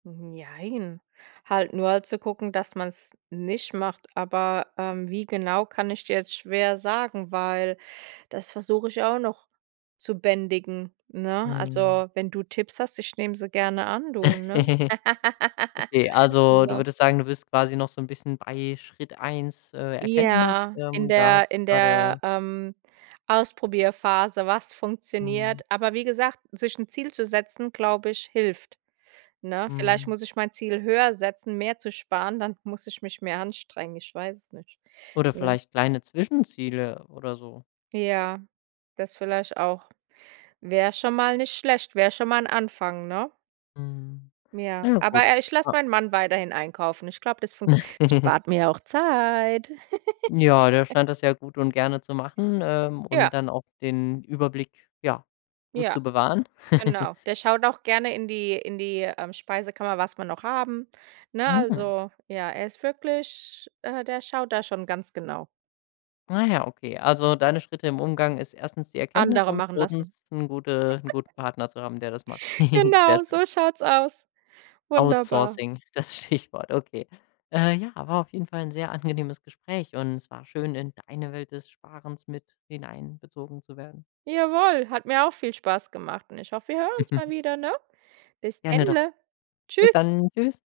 Mhm. Jein, halt nur zu gucken, dass man's nicht macht. Aber, ähm, wie genau, kann ich dir jetzt schwer sagen, weil das versuche ich auch noch zu bändigen, ne? Mhm. Also, wenn du Tipps hast, ich nehme sie gerne an, du, ne? Okay. Also du Ne? würdest sagen, du bist quasi noch so 'n bisschen bei Schritt 1 äh, Erkenntnis. Ja. In Ähm, da hast der du in der, gerade ähm, Ausprobierphase, was Mhm. funktioniert. Aber wie gesagt, sich 'n Ziel zu setzen, glaube ich, hilft, ne? Vielleicht Mhm. muss ich mein Ziel höher setzen, mehr zu sparen, dann muss ich mich mehr anstrengen. Ich weiß es nicht, Oder ne? vielleicht kleine Zwischenziele oder so? Ja, das vielleicht auch. Wär schon mal nicht schlecht, wär schon mal 'n Anfang, ne? Mhm. Ja, Ja, gut. aber, äh, ich lass Klar. meinen Mann weiterhin einkaufen. Ich glaube, das funk spart mir ja auch Zeit. Ja, der scheint das ja gut und gerne zu machen, ähm, und Ja. dann auch den Überblick, ja, gut Ja, zu bewahren. genau. Der schaut auch gerne in die in die, ähm, Speisekammer, was wir noch haben. Ne? Mhm. Also, ja, er ist wirklich äh, der schaut da schon ganz genau. Ah ja, okay, also deine Schritte im Umgang ist 1. die Erkenntnis Andere und machen 2. lassen. 'n gute 'n guten Partner zu haben, der das macht. Sehr Genau, schön. so schaut's aus. Wunderbar. Outsourcing, das Stichwort, okay. Äh, ja, war auf jeden Fall 'n sehr angenehmes Gespräch, und es war schön, in deine Welt des Sparens mit hineinbezogen zu werden. Jawoll, hat mir auch viel Spaß gemacht, und ich hoffe, wir hören uns mal wieder, ne? Bis Gerne doch. dennle. Bis Tschüss. dann. Tschüss.